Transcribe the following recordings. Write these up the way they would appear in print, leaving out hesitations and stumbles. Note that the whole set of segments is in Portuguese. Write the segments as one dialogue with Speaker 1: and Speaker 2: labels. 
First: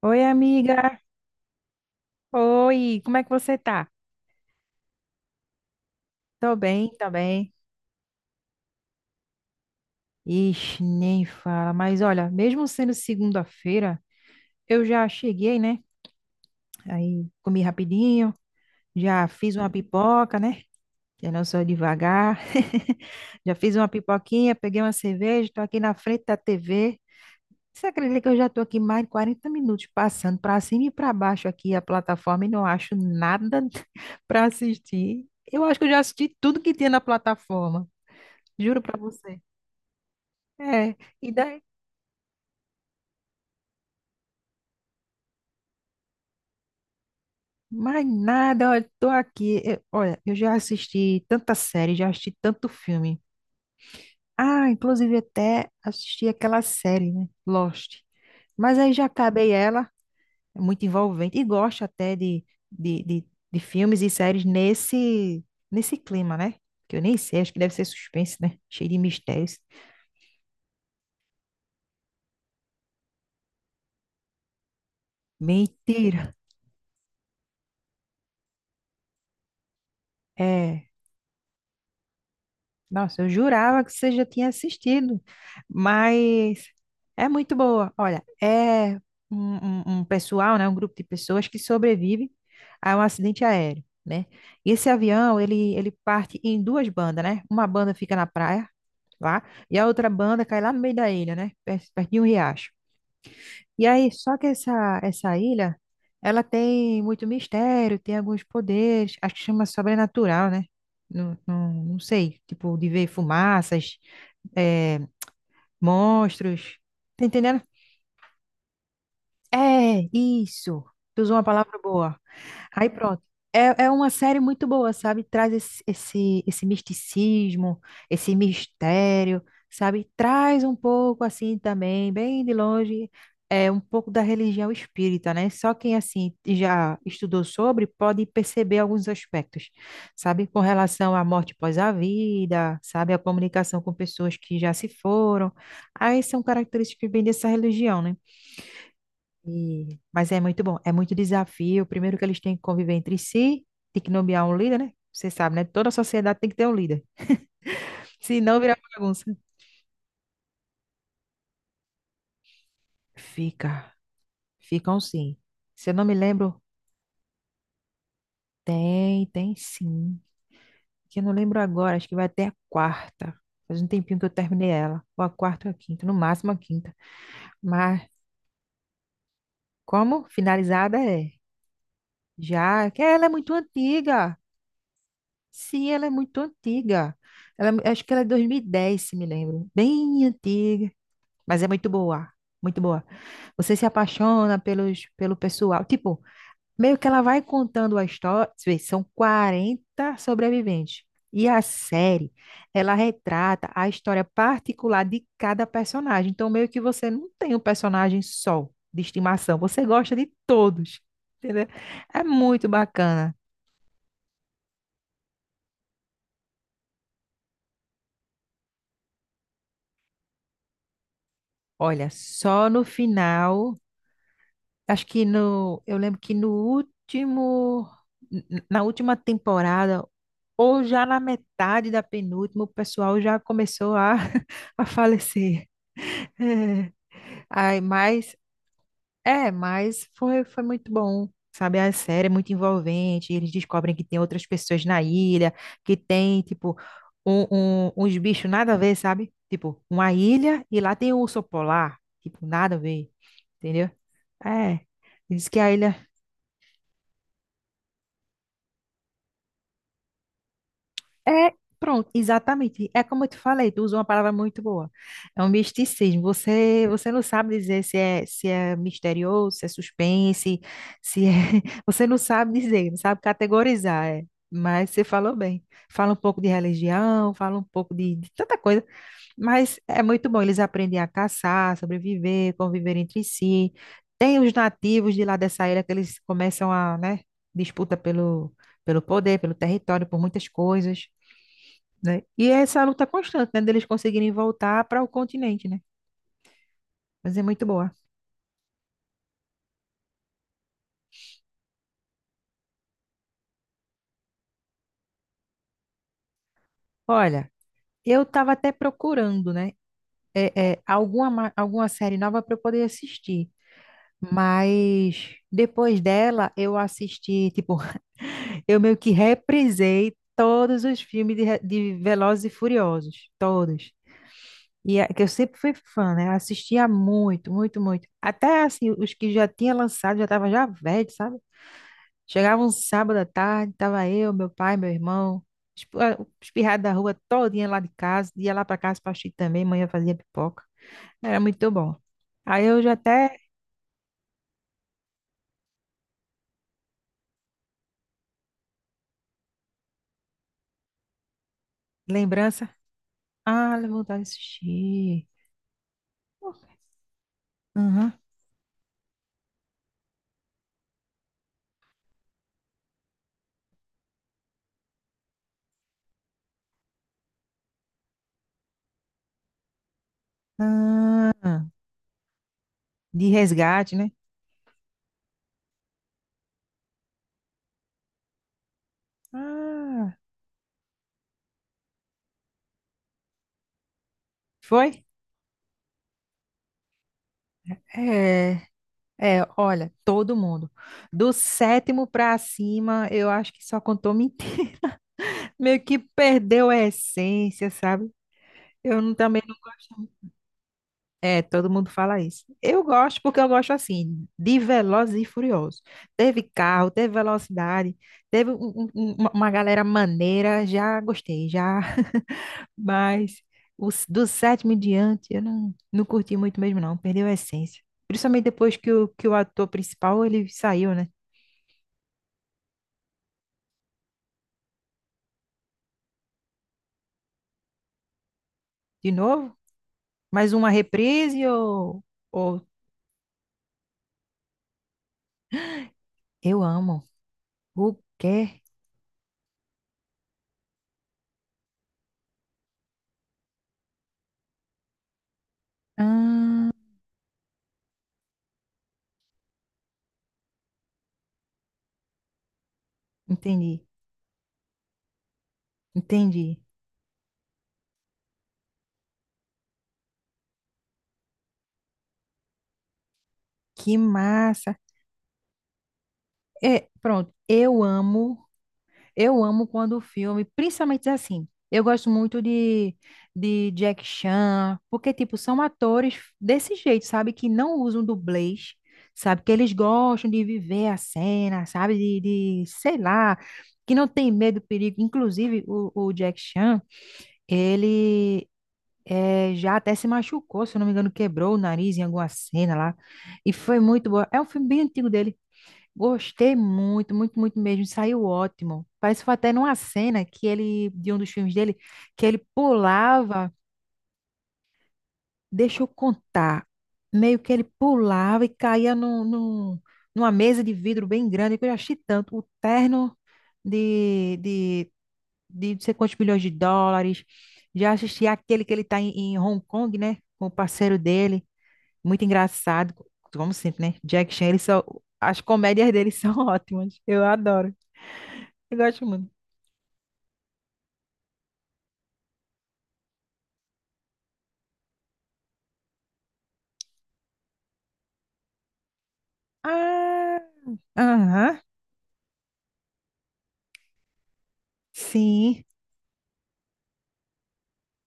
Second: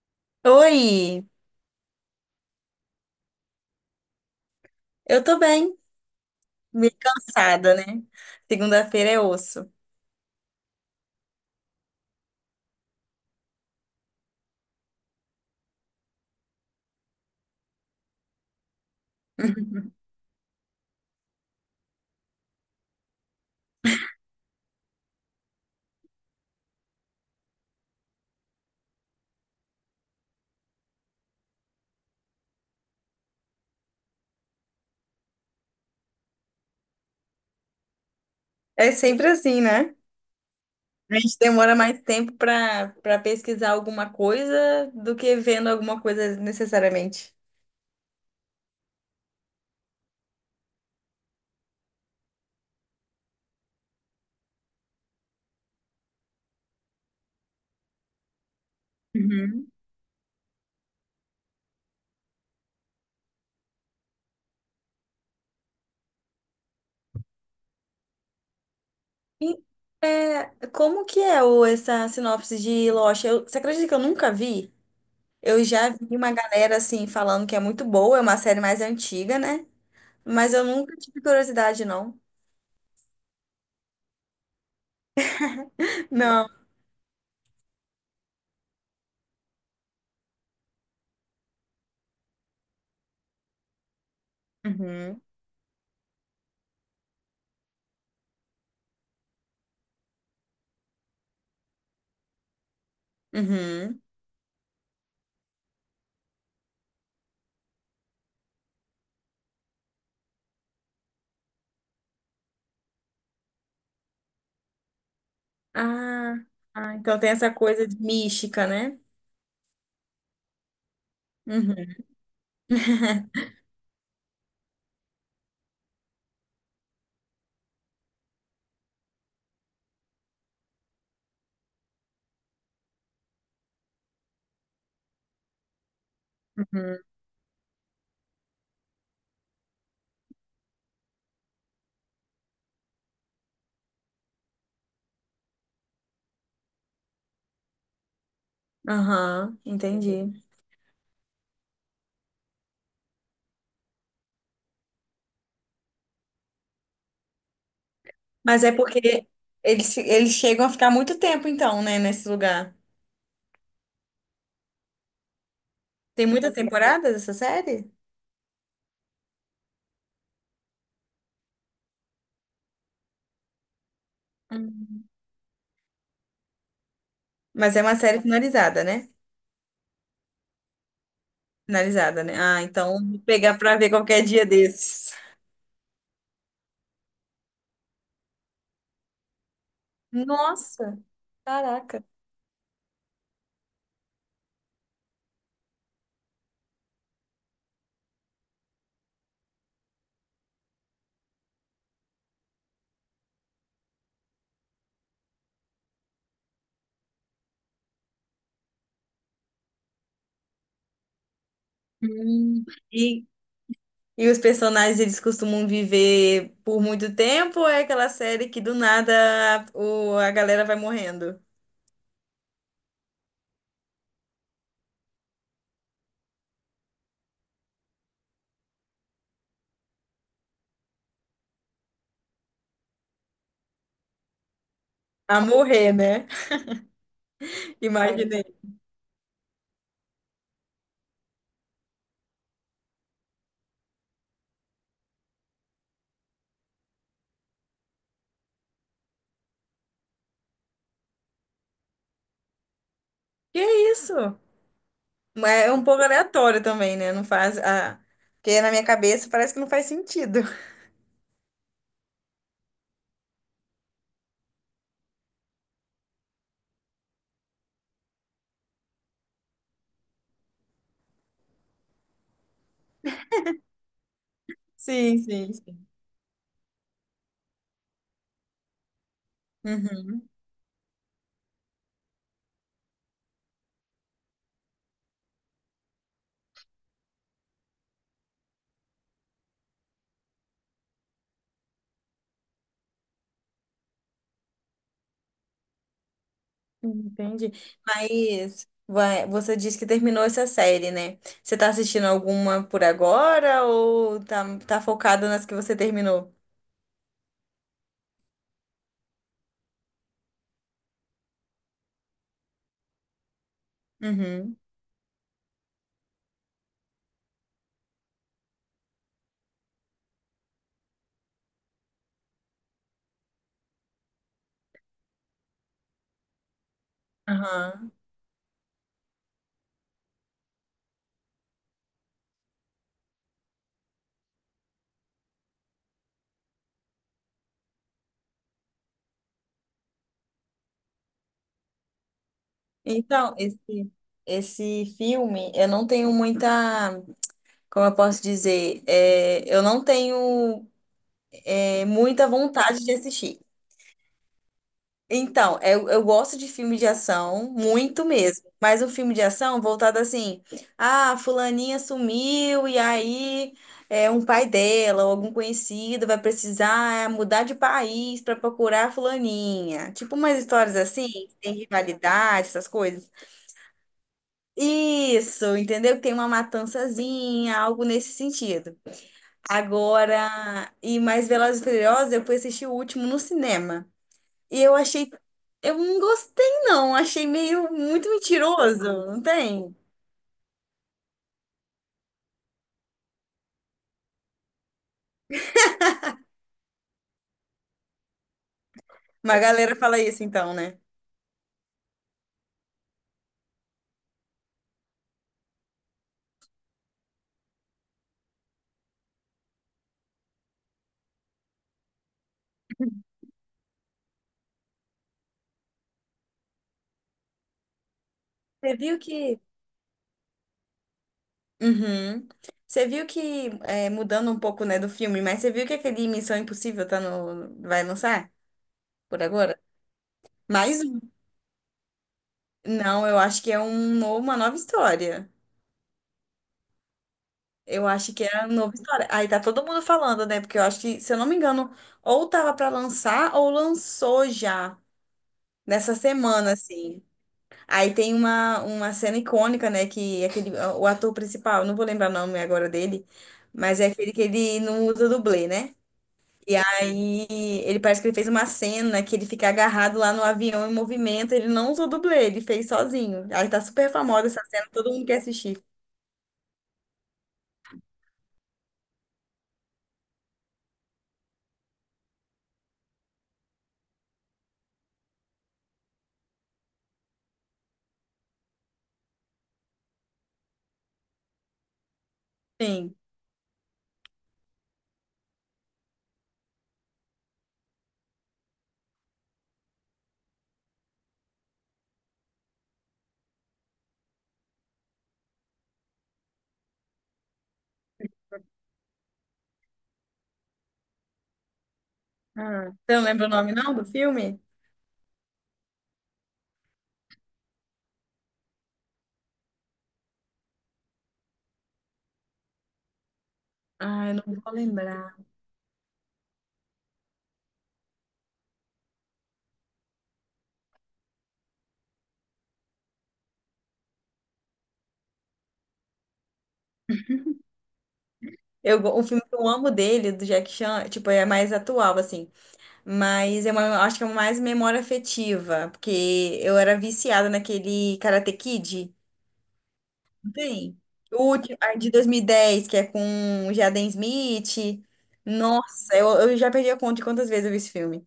Speaker 1: Oi, amiga.
Speaker 2: Oi,
Speaker 1: Oi, como é que você tá?
Speaker 2: eu tô bem,
Speaker 1: Tô bem,
Speaker 2: meio
Speaker 1: tô bem.
Speaker 2: cansada, né? Segunda-feira é osso.
Speaker 1: Ixi, nem fala. Mas olha, mesmo sendo segunda-feira, eu já cheguei, né? Aí comi rapidinho, já fiz uma pipoca, né? Eu não sou devagar. Já fiz uma pipoquinha, peguei uma cerveja, tô aqui na frente da TV. Você acredita que eu já tô aqui mais de 40 minutos passando pra cima e pra baixo aqui a plataforma e não acho nada pra assistir? Eu acho que eu já assisti tudo que tinha na plataforma. Juro
Speaker 2: É
Speaker 1: pra
Speaker 2: sempre
Speaker 1: você.
Speaker 2: assim, né?
Speaker 1: É,
Speaker 2: A
Speaker 1: e
Speaker 2: gente
Speaker 1: daí?
Speaker 2: demora mais tempo pra para pesquisar alguma coisa do que vendo alguma coisa necessariamente.
Speaker 1: Mais nada, olha, tô aqui. Olha, eu já assisti tanta série, já assisti tanto filme. Ah, inclusive até assisti aquela série, né? Lost. Mas aí já acabei
Speaker 2: Uhum.
Speaker 1: ela, é muito envolvente, e gosto até de, de, de filmes e séries nesse clima, né? Que eu nem sei, acho que deve ser suspense, né? Cheio de mistérios.
Speaker 2: E, como que é essa sinopse de Lost? Você acredita que eu nunca vi? Eu já vi
Speaker 1: Mentira!
Speaker 2: uma galera assim falando que é muito boa, é uma série mais antiga, né? Mas eu
Speaker 1: É.
Speaker 2: nunca tive curiosidade, não.
Speaker 1: Nossa, eu jurava que você já tinha assistido,
Speaker 2: Não.
Speaker 1: mas é muito boa. Olha, é um, um pessoal, né, um grupo de pessoas que sobrevive a um acidente aéreo, né? E esse
Speaker 2: Uhum.
Speaker 1: avião, ele parte em duas bandas, né? Uma banda fica na praia, lá, e a outra banda cai lá no meio da ilha, né? Perto, perto de um riacho. E
Speaker 2: Uhum.
Speaker 1: aí, só que essa ilha, ela tem muito mistério, tem alguns poderes, acho que chama sobrenatural, né? Não sei, tipo, de ver fumaças, eh,
Speaker 2: Ah,
Speaker 1: monstros,
Speaker 2: ah, então
Speaker 1: tá
Speaker 2: tem essa
Speaker 1: entendendo?
Speaker 2: coisa de mística, né?
Speaker 1: É, isso, tu usou uma
Speaker 2: Uhum.
Speaker 1: palavra boa. Aí pronto. É, é uma série muito boa, sabe? Traz esse misticismo, esse mistério, sabe? Traz um pouco assim também, bem de longe, é um pouco da religião espírita, né? Só quem assim
Speaker 2: Uhum.
Speaker 1: já estudou sobre pode perceber alguns aspectos, sabe? Com relação à morte após a vida, sabe? A comunicação com pessoas que já se foram. Aí são características bem dessa religião, né?
Speaker 2: Aham,
Speaker 1: Mas
Speaker 2: entendi.
Speaker 1: é muito bom, é muito desafio. Primeiro que eles têm que conviver entre si, tem que nomear um líder, né? Você sabe, né? Toda sociedade tem que ter um líder. Se não,
Speaker 2: Mas é
Speaker 1: vira
Speaker 2: porque
Speaker 1: bagunça.
Speaker 2: eles chegam a ficar muito tempo, então, né, nesse lugar.
Speaker 1: Fica, ficam sim. Se eu não me
Speaker 2: Tem muitas
Speaker 1: lembro,
Speaker 2: temporadas essa série?
Speaker 1: tem, tem sim. Que eu não lembro agora, acho que vai até a quarta. Faz um tempinho que eu terminei
Speaker 2: Hum.
Speaker 1: ela. Ou a quarta ou a quinta, no máximo a quinta.
Speaker 2: Mas é uma
Speaker 1: Mas
Speaker 2: série finalizada, né?
Speaker 1: como finalizada é?
Speaker 2: Finalizada, né? Ah,
Speaker 1: Já,
Speaker 2: então
Speaker 1: que
Speaker 2: vou
Speaker 1: ela é muito
Speaker 2: pegar pra ver qualquer
Speaker 1: antiga.
Speaker 2: dia desses.
Speaker 1: Sim, ela é muito antiga. Acho que ela é 2010, se me lembro. Bem antiga,
Speaker 2: Nossa,
Speaker 1: mas é muito
Speaker 2: caraca.
Speaker 1: boa. Muito boa. Você se apaixona pelo pessoal. Tipo, meio que ela vai contando a história. Você vê, são 40 sobreviventes. E a série, ela retrata a história particular de cada personagem. Então, meio que você não tem um personagem só de estimação. Você gosta de todos. Entendeu? É
Speaker 2: Hum.
Speaker 1: muito
Speaker 2: E
Speaker 1: bacana.
Speaker 2: E os personagens, eles costumam viver por muito tempo ou é aquela série que do nada a galera vai morrendo?
Speaker 1: Olha, só no final. Acho que no, eu lembro que no último, na última temporada, ou já na metade da penúltima, o pessoal já começou a
Speaker 2: A
Speaker 1: falecer.
Speaker 2: morrer, né?
Speaker 1: É.
Speaker 2: É.
Speaker 1: Ai, mas,
Speaker 2: Imaginei.
Speaker 1: é, mas foi, foi muito bom, sabe? A série é muito envolvente, eles descobrem que tem outras pessoas na ilha, que tem, tipo, uns bichos nada a ver, sabe? Tipo, uma ilha e lá tem um urso polar, tipo, nada a ver,
Speaker 2: Que
Speaker 1: entendeu?
Speaker 2: é isso?
Speaker 1: É. Diz que
Speaker 2: Mas
Speaker 1: a
Speaker 2: é um pouco
Speaker 1: ilha
Speaker 2: aleatório também, né? Não faz... Ah, porque na minha cabeça parece que não faz sentido.
Speaker 1: é, pronto, exatamente. É como eu te falei, tu usa uma palavra muito boa. É um misticismo. Você não sabe dizer se é, se é misterioso, se é suspense, se é... Você não sabe dizer, não sabe categorizar, é. Mas você
Speaker 2: Sim,
Speaker 1: falou
Speaker 2: sim,
Speaker 1: bem.
Speaker 2: sim.
Speaker 1: Fala um pouco de religião, fala um pouco de tanta coisa, mas é muito
Speaker 2: Uhum.
Speaker 1: bom. Eles aprendem a caçar, sobreviver, conviver entre si. Tem os nativos de lá dessa ilha que eles começam a, né, disputa pelo, pelo poder, pelo território, por muitas coisas né? E é essa luta constante, né, deles conseguirem voltar para o continente, né? Mas é
Speaker 2: Entendi.
Speaker 1: muito boa.
Speaker 2: Mas vai, você disse que terminou essa série, né? Você tá assistindo alguma por agora ou tá focada nas que você terminou?
Speaker 1: Olha, eu estava até procurando, né, alguma, alguma série nova para eu poder assistir,
Speaker 2: Uhum.
Speaker 1: mas depois dela eu assisti, tipo, eu meio que reprisei todos os filmes de Velozes e Furiosos, todos. E é, que eu sempre fui fã, né? Assistia muito, muito,
Speaker 2: Aham.
Speaker 1: muito. Até assim, os que já tinha lançado já estavam já velhos, sabe? Chegava um sábado à tarde, tava eu, meu pai, meu irmão, espirrado da rua todinha lá de casa, ia lá para casa para assistir também, manhã fazia pipoca. Era muito bom. Aí eu já
Speaker 2: Então,
Speaker 1: até
Speaker 2: esse, esse filme, eu não tenho como eu posso dizer, eu não tenho muita
Speaker 1: lembrança,
Speaker 2: vontade de assistir.
Speaker 1: ah, vontade de assistir.
Speaker 2: Então, eu gosto de filme de ação, muito
Speaker 1: Aham.
Speaker 2: mesmo. Mas um filme de ação voltado assim, ah, fulaninha sumiu e aí é um pai dela ou algum conhecido vai precisar mudar de país para procurar a fulaninha. Tipo umas histórias assim, que tem
Speaker 1: Ah,
Speaker 2: rivalidade, essas coisas.
Speaker 1: de resgate, né?
Speaker 2: Isso, entendeu? Tem uma matançazinha, algo nesse sentido.
Speaker 1: Ah,
Speaker 2: Agora, e mais Velozes e Furiosos, eu fui assistir o último no cinema. E eu
Speaker 1: foi?
Speaker 2: achei, eu não gostei não, achei meio muito
Speaker 1: É,
Speaker 2: mentiroso, não
Speaker 1: é,
Speaker 2: tem?
Speaker 1: olha, todo mundo. Do sétimo pra cima, eu acho que só contou mentira. Meio que perdeu a essência, sabe? Eu não-
Speaker 2: Mas a
Speaker 1: também não
Speaker 2: galera fala
Speaker 1: gosto.
Speaker 2: isso então, né?
Speaker 1: É, todo mundo fala isso. Eu gosto porque eu gosto assim, de Velozes e Furiosos. Teve carro, teve velocidade, teve uma galera maneira, já gostei, já, mas os, do sétimo em diante eu não curti muito mesmo não, perdeu a essência. Principalmente depois
Speaker 2: Você
Speaker 1: que
Speaker 2: viu
Speaker 1: que o
Speaker 2: que...
Speaker 1: ator principal, ele saiu, né?
Speaker 2: Uhum. Você viu que, é, mudando um pouco, né, do filme, mas você viu que aquele Missão Impossível tá no... vai lançar
Speaker 1: De
Speaker 2: por
Speaker 1: novo,
Speaker 2: agora?
Speaker 1: mais uma
Speaker 2: Mais um.
Speaker 1: reprise ou
Speaker 2: Não, eu acho que é um uma nova história.
Speaker 1: eu amo.
Speaker 2: Eu
Speaker 1: O
Speaker 2: acho que é a
Speaker 1: quê?
Speaker 2: nova história. Aí tá todo mundo falando, né? Porque eu acho que, se eu não me engano, ou tava pra lançar ou lançou já nessa semana, assim. Aí tem uma cena icônica, né? O ator principal, não vou lembrar o nome agora dele, mas
Speaker 1: Entendi,
Speaker 2: é aquele que ele não usa dublê, né? E
Speaker 1: entendi.
Speaker 2: aí ele parece que ele fez uma cena que ele fica agarrado lá no avião em movimento, ele não usou dublê, ele fez sozinho. Aí tá super
Speaker 1: Que
Speaker 2: famosa essa cena,
Speaker 1: massa.
Speaker 2: todo mundo quer assistir.
Speaker 1: É, pronto, eu amo. Eu amo quando o filme, principalmente assim, eu gosto muito de Jack Chan, porque, tipo, são atores desse jeito, sabe? Que não usam dublês, sabe? Que eles gostam de viver a cena, sabe? De
Speaker 2: Sim.
Speaker 1: sei lá, que não tem medo do perigo. Inclusive, o Jack Chan, ele já até se machucou, se eu não me engano, quebrou o nariz em alguma cena lá. E foi muito bom. É um filme bem antigo dele. Gostei muito, muito, muito mesmo. Saiu ótimo. Parece que foi até numa cena que ele, de um dos filmes dele, que ele
Speaker 2: Ah, você não lembra o
Speaker 1: pulava,
Speaker 2: nome não do filme?
Speaker 1: deixa eu contar, meio que ele pulava e caía numa mesa de vidro bem grande, que eu já achei tanto. O terno
Speaker 2: Ah, eu não
Speaker 1: de,
Speaker 2: vou
Speaker 1: de,
Speaker 2: lembrar.
Speaker 1: de não sei quantos milhões de dólares. Já assisti aquele que ele tá em Hong Kong, né? Com o parceiro dele. Muito engraçado, como sempre, né? Jack Chan, ele só, as comédias dele são ótimas. Eu adoro. Eu
Speaker 2: Um
Speaker 1: gosto
Speaker 2: filme
Speaker 1: muito.
Speaker 2: que eu amo dele, do Jack Chan, tipo, é mais atual, assim. Mas é uma, acho que é mais memória afetiva, porque eu era viciada naquele Karate Kid. Não
Speaker 1: Ah,
Speaker 2: tem? O último,
Speaker 1: aham,
Speaker 2: ah, de 2010, que é com o Jaden Smith.
Speaker 1: sim.
Speaker 2: Nossa, eu já perdi a conta de quantas vezes eu vi esse filme.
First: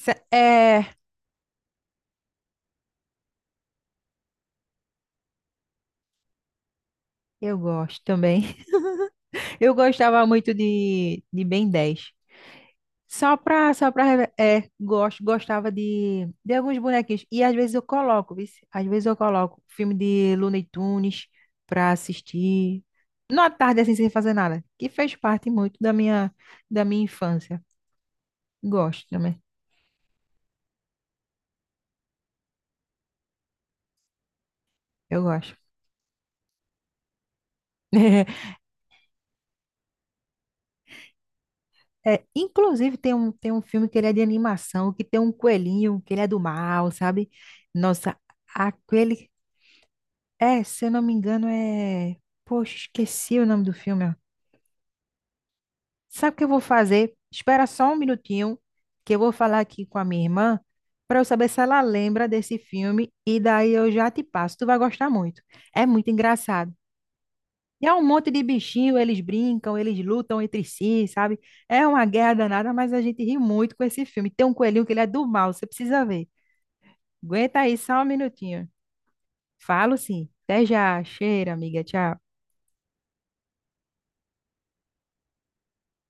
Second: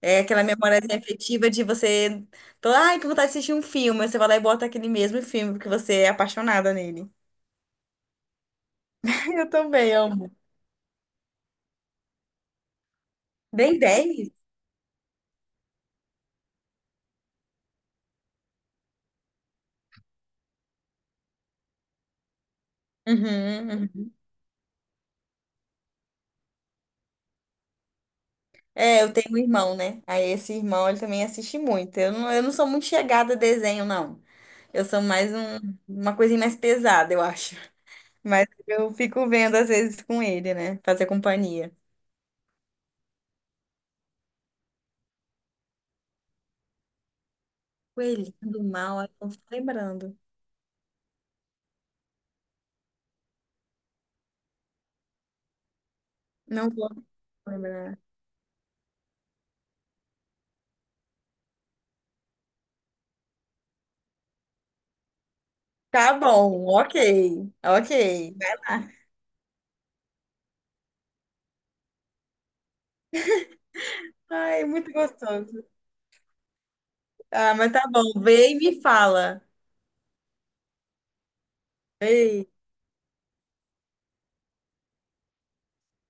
Speaker 2: É aquela memória
Speaker 1: É,
Speaker 2: afetiva de você... tô, ai, que vontade de assistir um filme. Aí você vai lá e bota aquele mesmo filme, porque você é apaixonada nele.
Speaker 1: eu gosto também.
Speaker 2: Eu
Speaker 1: Eu
Speaker 2: também
Speaker 1: gostava
Speaker 2: amo.
Speaker 1: muito de Ben 10.
Speaker 2: Bem
Speaker 1: Só pra,
Speaker 2: 10?
Speaker 1: reve- é, gosto, gostava de alguns bonequinhos. E às vezes eu coloco, viu? Às vezes eu coloco filme de Looney Tunes pra assistir. Numa
Speaker 2: Uhum,
Speaker 1: tarde assim,
Speaker 2: uhum.
Speaker 1: sem fazer nada. Que fez parte muito da minha infância.
Speaker 2: É,
Speaker 1: Gosto
Speaker 2: eu tenho um
Speaker 1: também,
Speaker 2: irmão, né? Aí esse irmão, ele também assiste muito. Eu não sou muito chegada a desenho, não. Eu sou
Speaker 1: eu
Speaker 2: mais
Speaker 1: gosto.
Speaker 2: uma coisinha mais pesada, eu acho. Mas eu fico vendo às vezes com ele, né? Fazer companhia.
Speaker 1: É, inclusive tem um filme que ele é de animação, que tem um coelhinho, que ele é do mal, sabe? Nossa,
Speaker 2: Coelhinho do mal, eu
Speaker 1: aquele.
Speaker 2: não tô lembrando.
Speaker 1: É, se eu não me engano, é. Poxa, esqueci o nome do filme. Ó. Sabe o que eu vou
Speaker 2: Não vou
Speaker 1: fazer? Espera só um
Speaker 2: lembrar.
Speaker 1: minutinho, que eu vou falar aqui com a minha irmã, para eu saber se ela lembra desse filme, e daí eu já te passo. Tu vai gostar muito. É muito
Speaker 2: Tá bom,
Speaker 1: engraçado.
Speaker 2: ok.
Speaker 1: E
Speaker 2: Ok.
Speaker 1: é um monte de
Speaker 2: Vai lá.
Speaker 1: bichinho, eles brincam, eles lutam entre si, sabe? É uma guerra danada, mas a gente ri muito com esse filme. Tem um
Speaker 2: Ai,
Speaker 1: coelhinho
Speaker 2: muito
Speaker 1: que ele é do mal,
Speaker 2: gostoso.
Speaker 1: você precisa ver.
Speaker 2: Ah,
Speaker 1: Aguenta
Speaker 2: mas
Speaker 1: aí
Speaker 2: tá
Speaker 1: só
Speaker 2: bom.
Speaker 1: um
Speaker 2: Vê e
Speaker 1: minutinho.
Speaker 2: me fala.
Speaker 1: Falo sim. Até já. Cheira, amiga. Tchau.
Speaker 2: Beijo.